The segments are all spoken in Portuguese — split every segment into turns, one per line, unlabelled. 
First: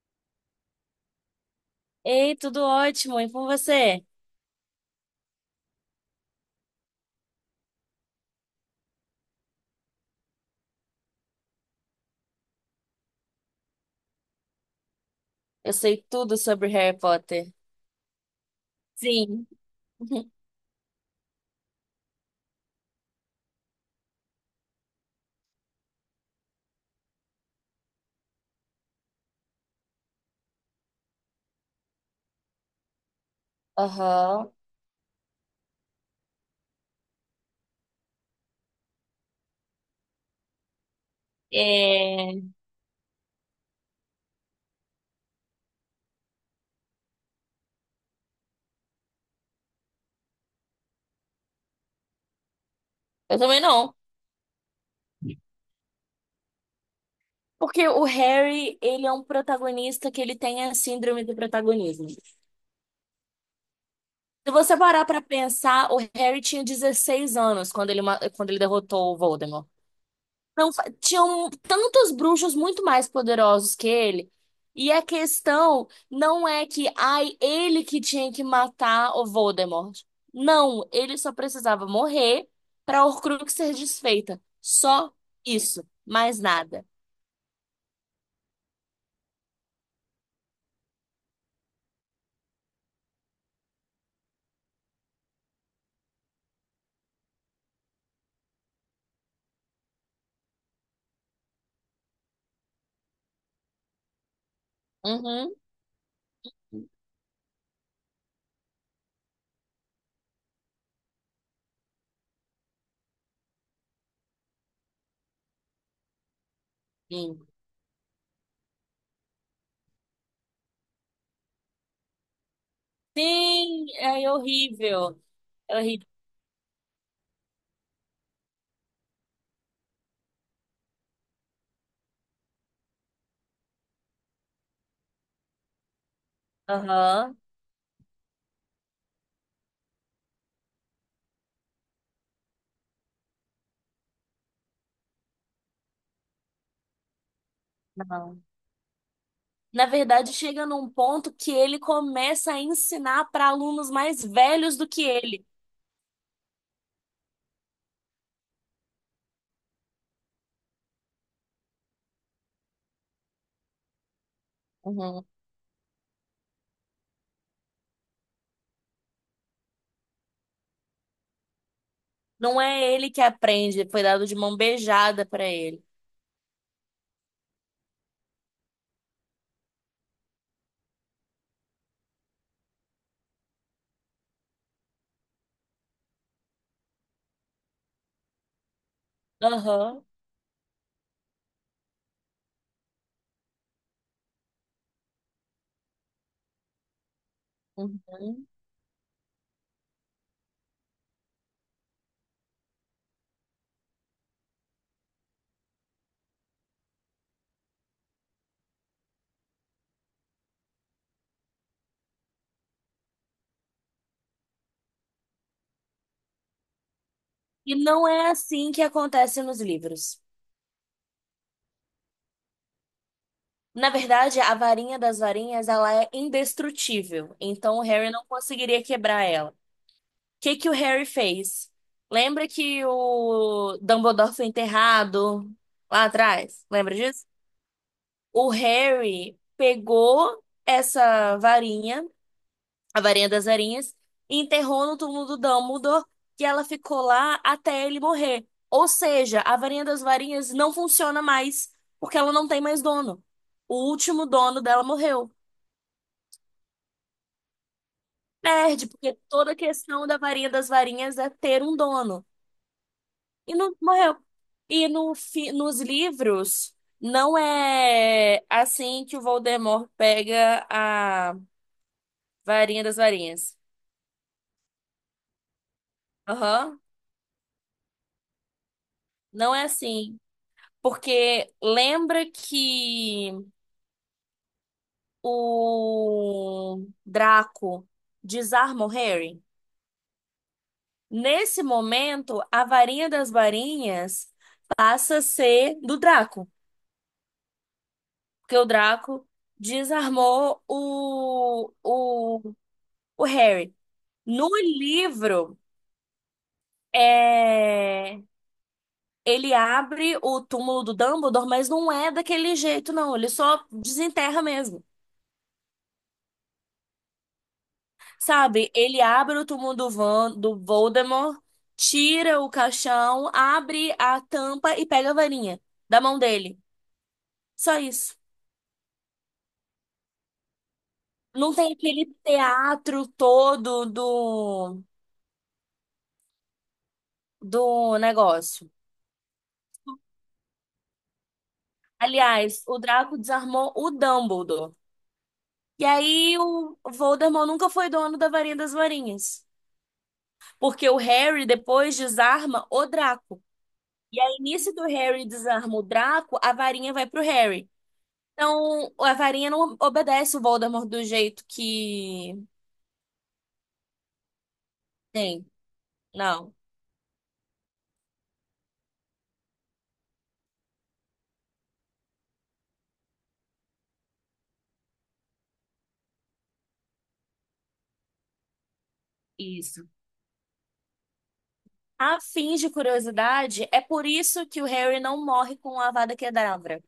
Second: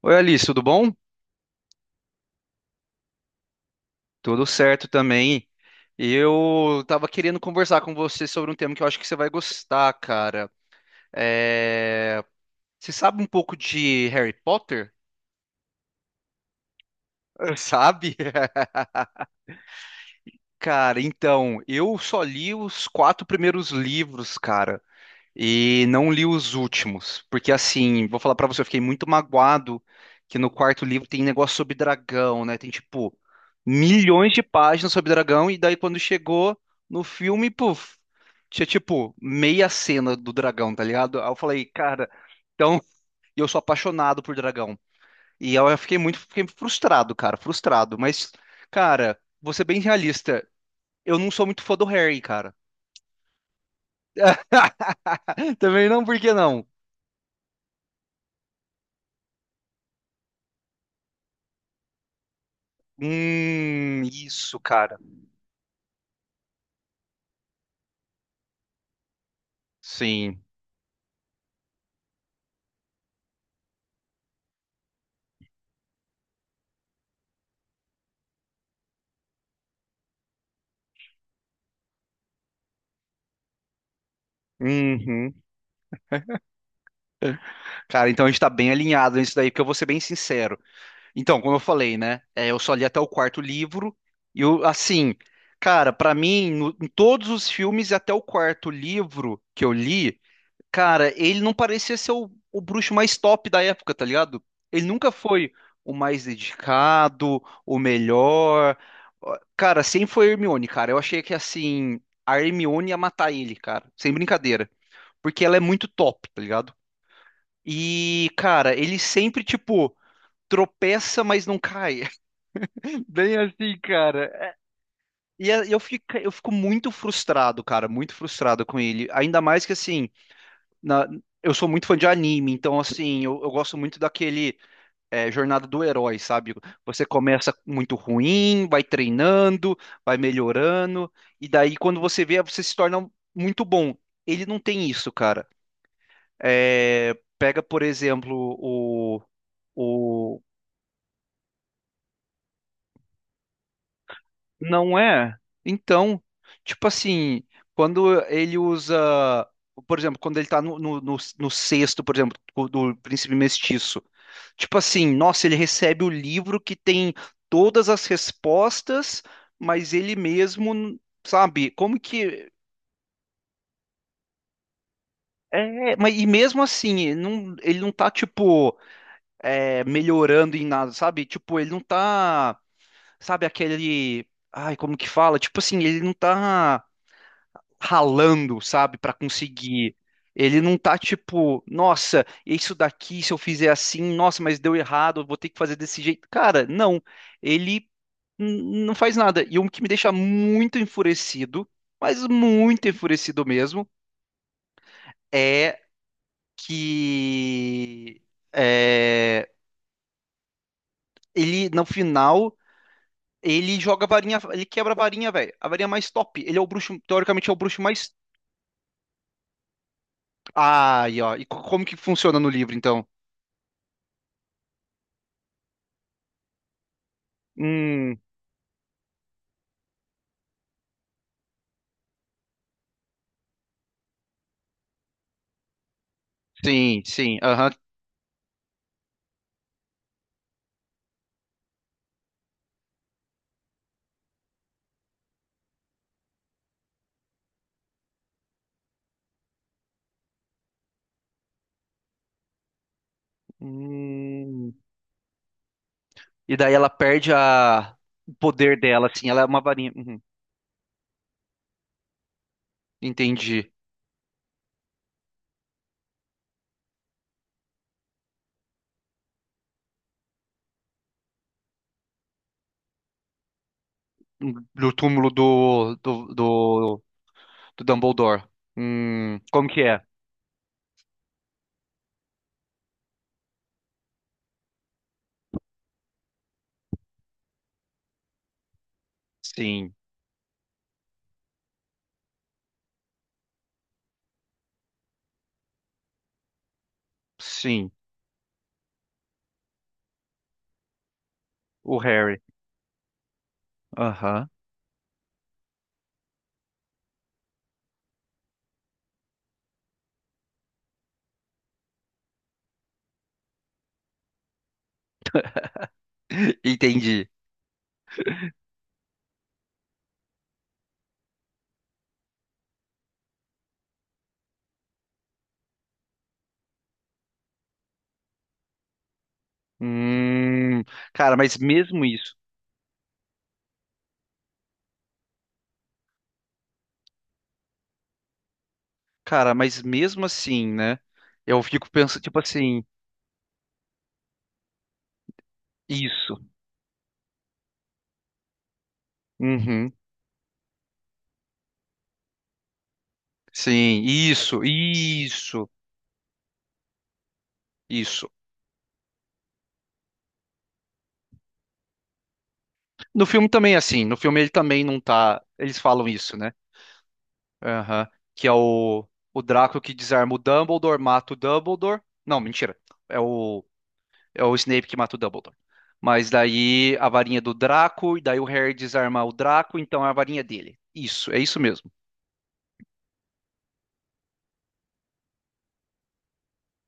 Oi, Alice, tudo bom?
Ei, tudo ótimo, e com você?
Tudo certo também. Eu tava querendo conversar com você sobre um tema que eu acho que você vai gostar, cara. É... Você sabe um pouco de Harry Potter?
Eu sei tudo sobre Harry Potter.
Sabe?
Sim.
Cara, então, eu só li os quatro primeiros livros, cara. E não li os últimos, porque assim, vou falar pra você, eu fiquei muito magoado que no quarto livro tem negócio sobre dragão, né? Tem tipo milhões de
Aham.
páginas sobre dragão e daí quando chegou no filme, puf, tinha tipo meia cena do dragão, tá ligado? Aí eu falei, cara,
É.
então, e eu sou apaixonado por dragão. E eu fiquei fiquei frustrado, cara, frustrado, mas cara, vou ser bem realista, eu não sou muito fã do Harry, cara.
Eu também não.
Também não, por que não?
Porque o Harry, ele é um protagonista que ele tem a síndrome do protagonismo. Se
Isso,
você
cara.
parar pra pensar, o Harry tinha 16 anos quando quando ele derrotou o Voldemort.
Sim.
Não, tinham tantos bruxos muito mais poderosos que ele. E a questão não é que, ai, ele que tinha que matar o Voldemort. Não, ele só precisava morrer para Horcrux ser desfeita. Só
Uhum.
isso, mais nada.
Cara, então a gente tá bem alinhado nisso daí, porque eu vou ser bem sincero. Então, como eu falei, né? Eu só li até o quarto livro, e assim, cara, pra mim, em todos os filmes, e até o quarto livro que eu li. Cara, ele não parecia ser o bruxo mais top da época, tá ligado? Ele nunca foi
Uhum.
o mais dedicado, o melhor. Ó, cara, sempre foi a Hermione, cara. Eu achei que assim, a Hermione ia matar ele, cara. Sem brincadeira. Porque ela é muito top, tá ligado?
Sim.
E, cara, ele sempre, tipo, tropeça, mas não cai. Bem assim,
Sim, é
cara.
horrível.
E
É horrível.
eu fico muito frustrado, cara, muito frustrado com ele. Ainda mais que assim. na- eu sou muito fã de anime, então assim, eu gosto muito daquele é, jornada do herói, sabe? Você
Aham.
começa muito ruim, vai treinando, vai melhorando, e daí quando você vê, você se torna muito bom. Ele não tem isso, cara. É, pega, por
Não.
exemplo,
Na verdade,
o.
chega num ponto que ele começa a ensinar para alunos mais velhos do
Não
que
é?
ele.
Então, tipo assim, quando ele usa. Por exemplo, quando ele tá no sexto, por exemplo, do Príncipe Mestiço. Tipo assim,
Uhum.
nossa, ele recebe o livro que tem todas as respostas, mas ele mesmo, sabe, como que.
Não é ele que aprende, foi dado de mão beijada para ele.
É, mas e mesmo assim, ele não tá, tipo, melhorando em nada, sabe? Tipo, ele não tá, sabe, aquele. Ai, como que fala? Tipo assim, ele não tá ralando, sabe, para conseguir.
Aham.
Ele não tá tipo, nossa, isso daqui, se eu fizer assim, nossa, mas deu errado, eu vou ter que fazer desse jeito. Cara, não. Ele
Uhum.
não faz nada. E o que me deixa muito enfurecido, mas muito enfurecido mesmo, é que é, ele, no final, ele joga a varinha, ele quebra a varinha, velho. A varinha mais top. Ele é o bruxo, teoricamente é o
E
bruxo
não
mais.
é assim que acontece nos livros.
Ai, ó. E como que funciona no livro, então?
Na verdade, a varinha das varinhas, ela é indestrutível, então o Harry
Hum.
não conseguiria quebrar ela. O que que o Harry fez? Lembra que o Dumbledore foi enterrado lá atrás? Lembra
Sim,
disso?
sim, aham.
O Harry pegou essa varinha, a varinha das varinhas, e enterrou no túmulo do Dumbledore, que ela ficou lá até ele morrer. Ou seja, a varinha das varinhas não funciona mais, porque ela não tem mais dono. O último dono
Hum.
dela morreu.
E daí ela perde a... o poder
Perde,
dela,
porque
assim, ela é
toda a
uma varinha.
questão da
Uhum,
varinha das varinhas é ter um dono. E
entendi.
não morreu. E no nos livros, não é assim que o Voldemort pega a varinha das varinhas.
Do túmulo do,
Aham.
do Dumbledore.
Não é
Como que é?
assim. Porque lembra que o Draco desarma o Harry?
Sim,
Nesse momento, a varinha das varinhas passa a ser do Draco,
sim,
porque o Draco desarmou
o Harry.
o Harry.
Aham.
No livro, é, ele abre o túmulo do Dumbledore, mas não é daquele jeito, não. Ele só desenterra mesmo.
Entendi.
Sabe, ele abre o túmulo do, Van, do Voldemort, tira o caixão, abre a tampa e pega a varinha da mão dele. Só isso.
Hum, cara,
Não
mas
tem
mesmo
aquele
isso,
teatro todo do, do negócio.
cara, mas mesmo assim, né? Eu fico pensando, tipo
Aliás, o
assim,
Draco desarmou o Dumbledore. E aí
isso.
o Voldemort nunca foi dono da varinha das varinhas.
Uhum,
Porque o Harry depois desarma o Draco.
sim,
E aí, nisso que o Harry desarma o Draco, a varinha vai pro Harry.
isso.
Então, a varinha não obedece o Voldemort do jeito que
No filme também, é assim, no filme ele também não tá.
tem.
Eles falam isso, né?
Não.
Aham. Que é o Draco que desarma o Dumbledore, mata o Dumbledore. Não, mentira. É é o Snape que mata o Dumbledore. Mas daí a varinha do Draco, e daí o Harry desarma o Draco,
Isso.
então é a varinha dele. Isso, é isso mesmo.
A fim de curiosidade, é por isso que o Harry não morre com a Avada Kedavra,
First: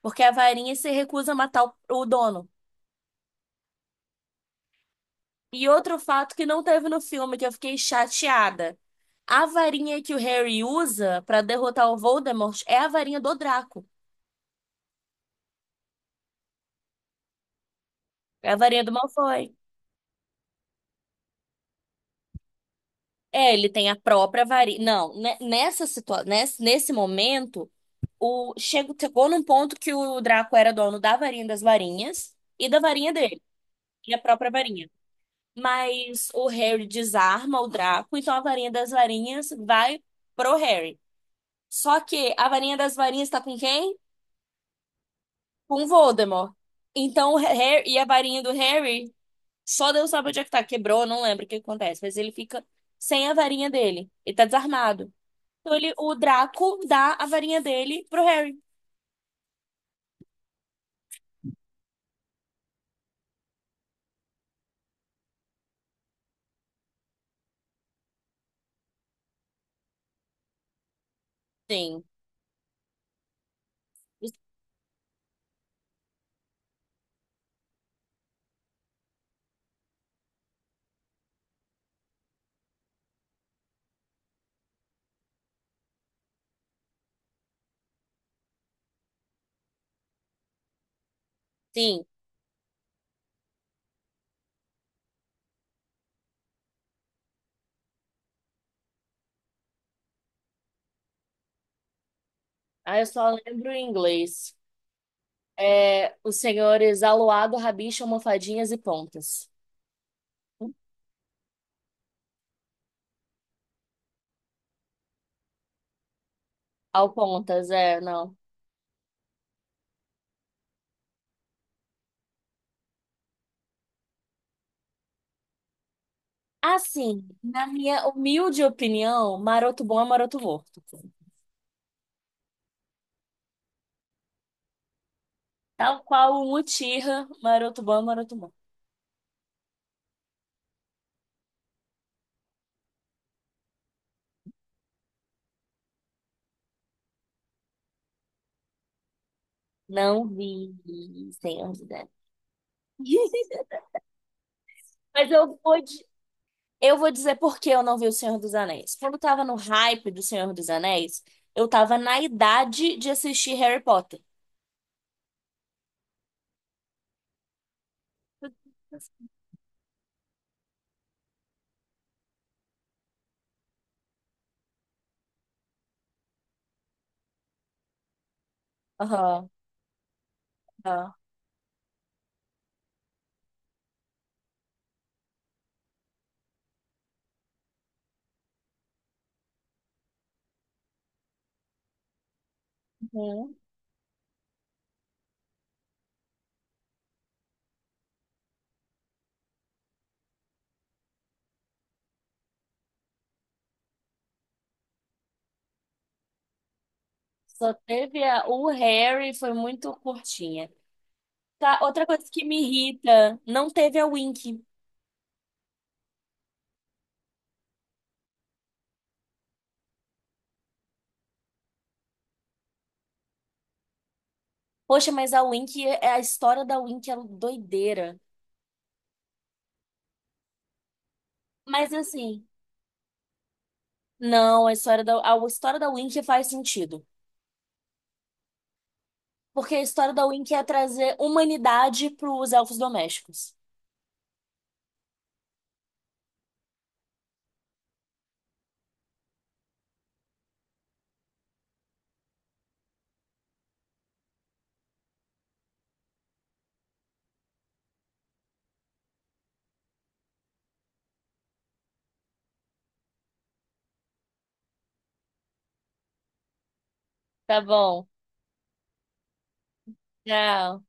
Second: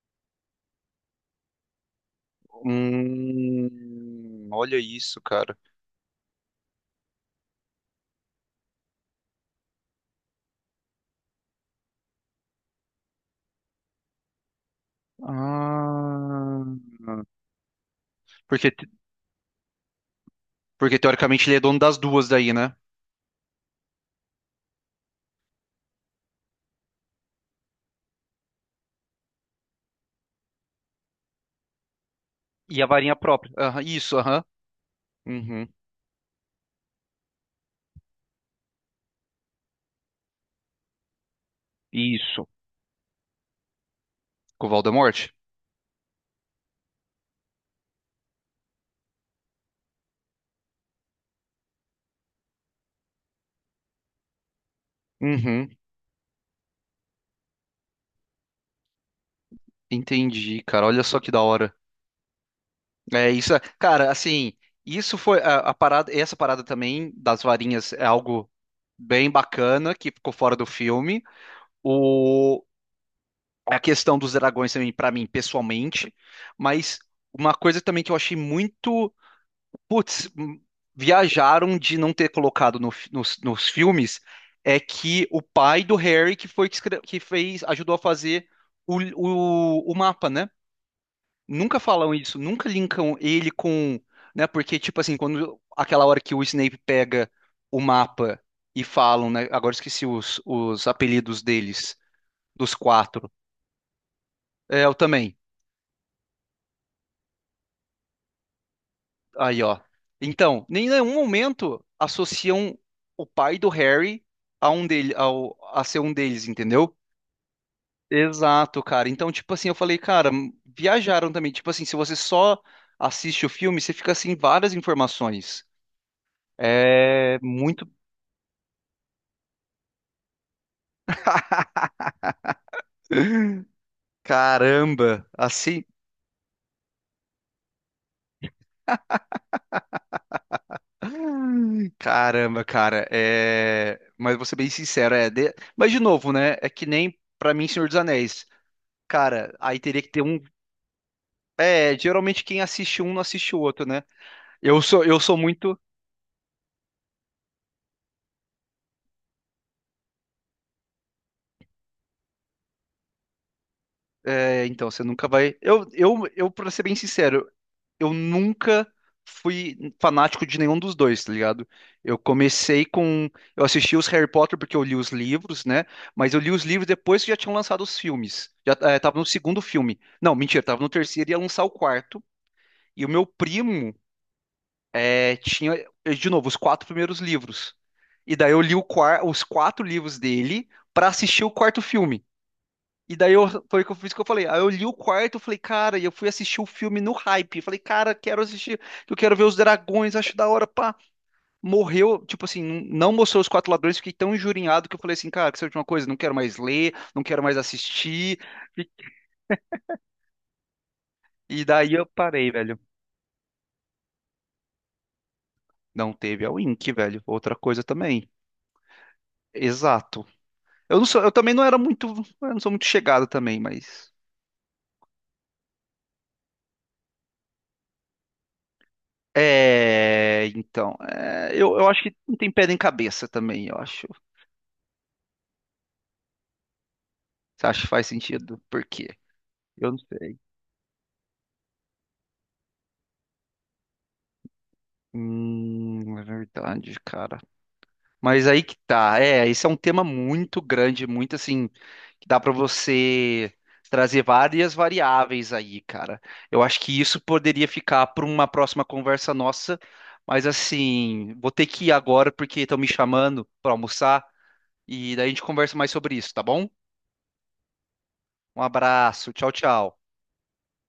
porque a varinha se recusa a matar o dono.
Olha isso, cara.
E outro fato que não teve no filme, que eu fiquei chateada. A varinha que o Harry usa pra derrotar o Voldemort é a varinha do Draco,
Ah,
é a
porque,
varinha do Malfoy.
porque teoricamente ele é dono das duas daí, né?
É, ele tem a própria varinha. Não, nessa situação, nesse momento. O, chegou num ponto que o Draco era dono da varinha das varinhas e da
E a
varinha
varinha
dele,
própria. Aham,
e
isso,
a
aham.
própria varinha.
Uhum,
Mas o Harry desarma o Draco, então a varinha das varinhas vai pro Harry. Só que
isso.
a varinha das varinhas tá com quem?
Com o Voldemort?
Com Voldemort. Então o Harry e a varinha do Harry, só Deus sabe onde é que tá, quebrou, não lembro o que acontece, mas ele fica sem a varinha dele, ele tá desarmado.
Uhum,
Então ele, o Draco dá a varinha dele pro Harry.
entendi, cara. Olha só que da hora. Cara, assim, isso foi a parada, essa parada também das varinhas é algo bem bacana que ficou fora do filme.
Sim.
O A questão dos dragões também pra mim pessoalmente, mas uma coisa também que eu achei muito, putz, viajaram de não ter colocado no fi- nos, nos filmes é que o pai do Harry que foi que, que fez, ajudou a fazer o mapa, né? Nunca
Sim.
falam isso, nunca linkam ele com, né? Porque, tipo assim, quando aquela hora que o Snape pega o mapa e falam, né? Agora esqueci os apelidos deles, dos
Ah, eu só
quatro.
lembro em inglês.
É, eu também.
É, os senhores aluado, rabicho, almofadinhas e pontas.
Aí, ó. Então, nem em nenhum momento associam o pai do Harry a um dele, a ser um deles, entendeu?
Ao pontas, é, não.
Exato, cara. Então, tipo assim, eu falei, cara, viajaram também. Tipo assim, se você só assiste o filme, você fica assim várias informações.
Assim,
É
na
muito.
minha humilde opinião, maroto bom é maroto morto.
Caramba, assim.
Tal qual o Mutirra, maroto bom é maroto morto.
Ai, caramba, cara. Mas vou ser bem sincero, mas de novo, né? É que nem pra mim, Senhor dos Anéis. Cara, aí teria que ter
Não
um.
vi, Senhor dos
É,
Anéis.
geralmente quem assiste um não assiste o outro, né? Eu
Mas
sou
eu
muito.
vou, eu vou dizer por que eu não vi o Senhor dos Anéis. Quando eu tava no hype do Senhor dos Anéis, eu tava na idade de assistir Harry Potter.
É, então, você nunca vai. Eu, pra ser bem sincero, eu nunca fui fanático de nenhum dos dois, tá ligado? Eu comecei com. Eu assisti os Harry Potter porque eu li os livros, né? Mas eu li os livros depois que já tinham lançado os filmes. Já tava no
Aham,
segundo filme. Não, mentira, tava no
aham.
terceiro e ia lançar o quarto. E o meu primo tinha, de novo, os quatro primeiros livros. E daí eu li os quatro livros dele pra assistir o quarto filme. E daí eu,
Hum.
foi o que eu fiz que eu falei. Aí eu li o quarto, eu falei, cara, e eu fui assistir o filme no hype. Falei, cara, quero assistir, eu quero ver os dragões, acho da hora, pá. Morreu, tipo assim, não mostrou os quatro ladrões, fiquei tão injurinhado que eu falei assim, cara, que seja uma coisa, não quero mais ler, não quero mais
Só teve
assistir.
a... O
E,
Harry foi muito curtinha.
e
Tá,
daí
outra
eu
coisa que
parei,
me
velho.
irrita, não teve a Wink.
Não teve a Wink, velho. Outra coisa também. Exato. Eu também não era muito, eu não sou muito chegado também, mas.
Poxa, mas a Wink, é a história da Wink é doideira.
É, então, eu
Mas
acho que não
assim,
tem pé nem cabeça também, eu acho.
não, a história da Wink faz sentido.
Você acha que faz sentido? Por quê?
Porque a
Eu não
história da
sei.
Wink é trazer humanidade para os elfos domésticos.
É verdade, cara. Mas aí que tá. É, esse é um tema muito grande, muito assim, que dá pra você trazer várias variáveis aí, cara. Eu acho que isso poderia ficar para uma próxima conversa nossa, mas assim, vou ter que ir agora porque estão me chamando pra almoçar e daí a gente conversa mais sobre isso, tá bom?
Tá bom.
Um abraço, tchau, tchau.
Tchau.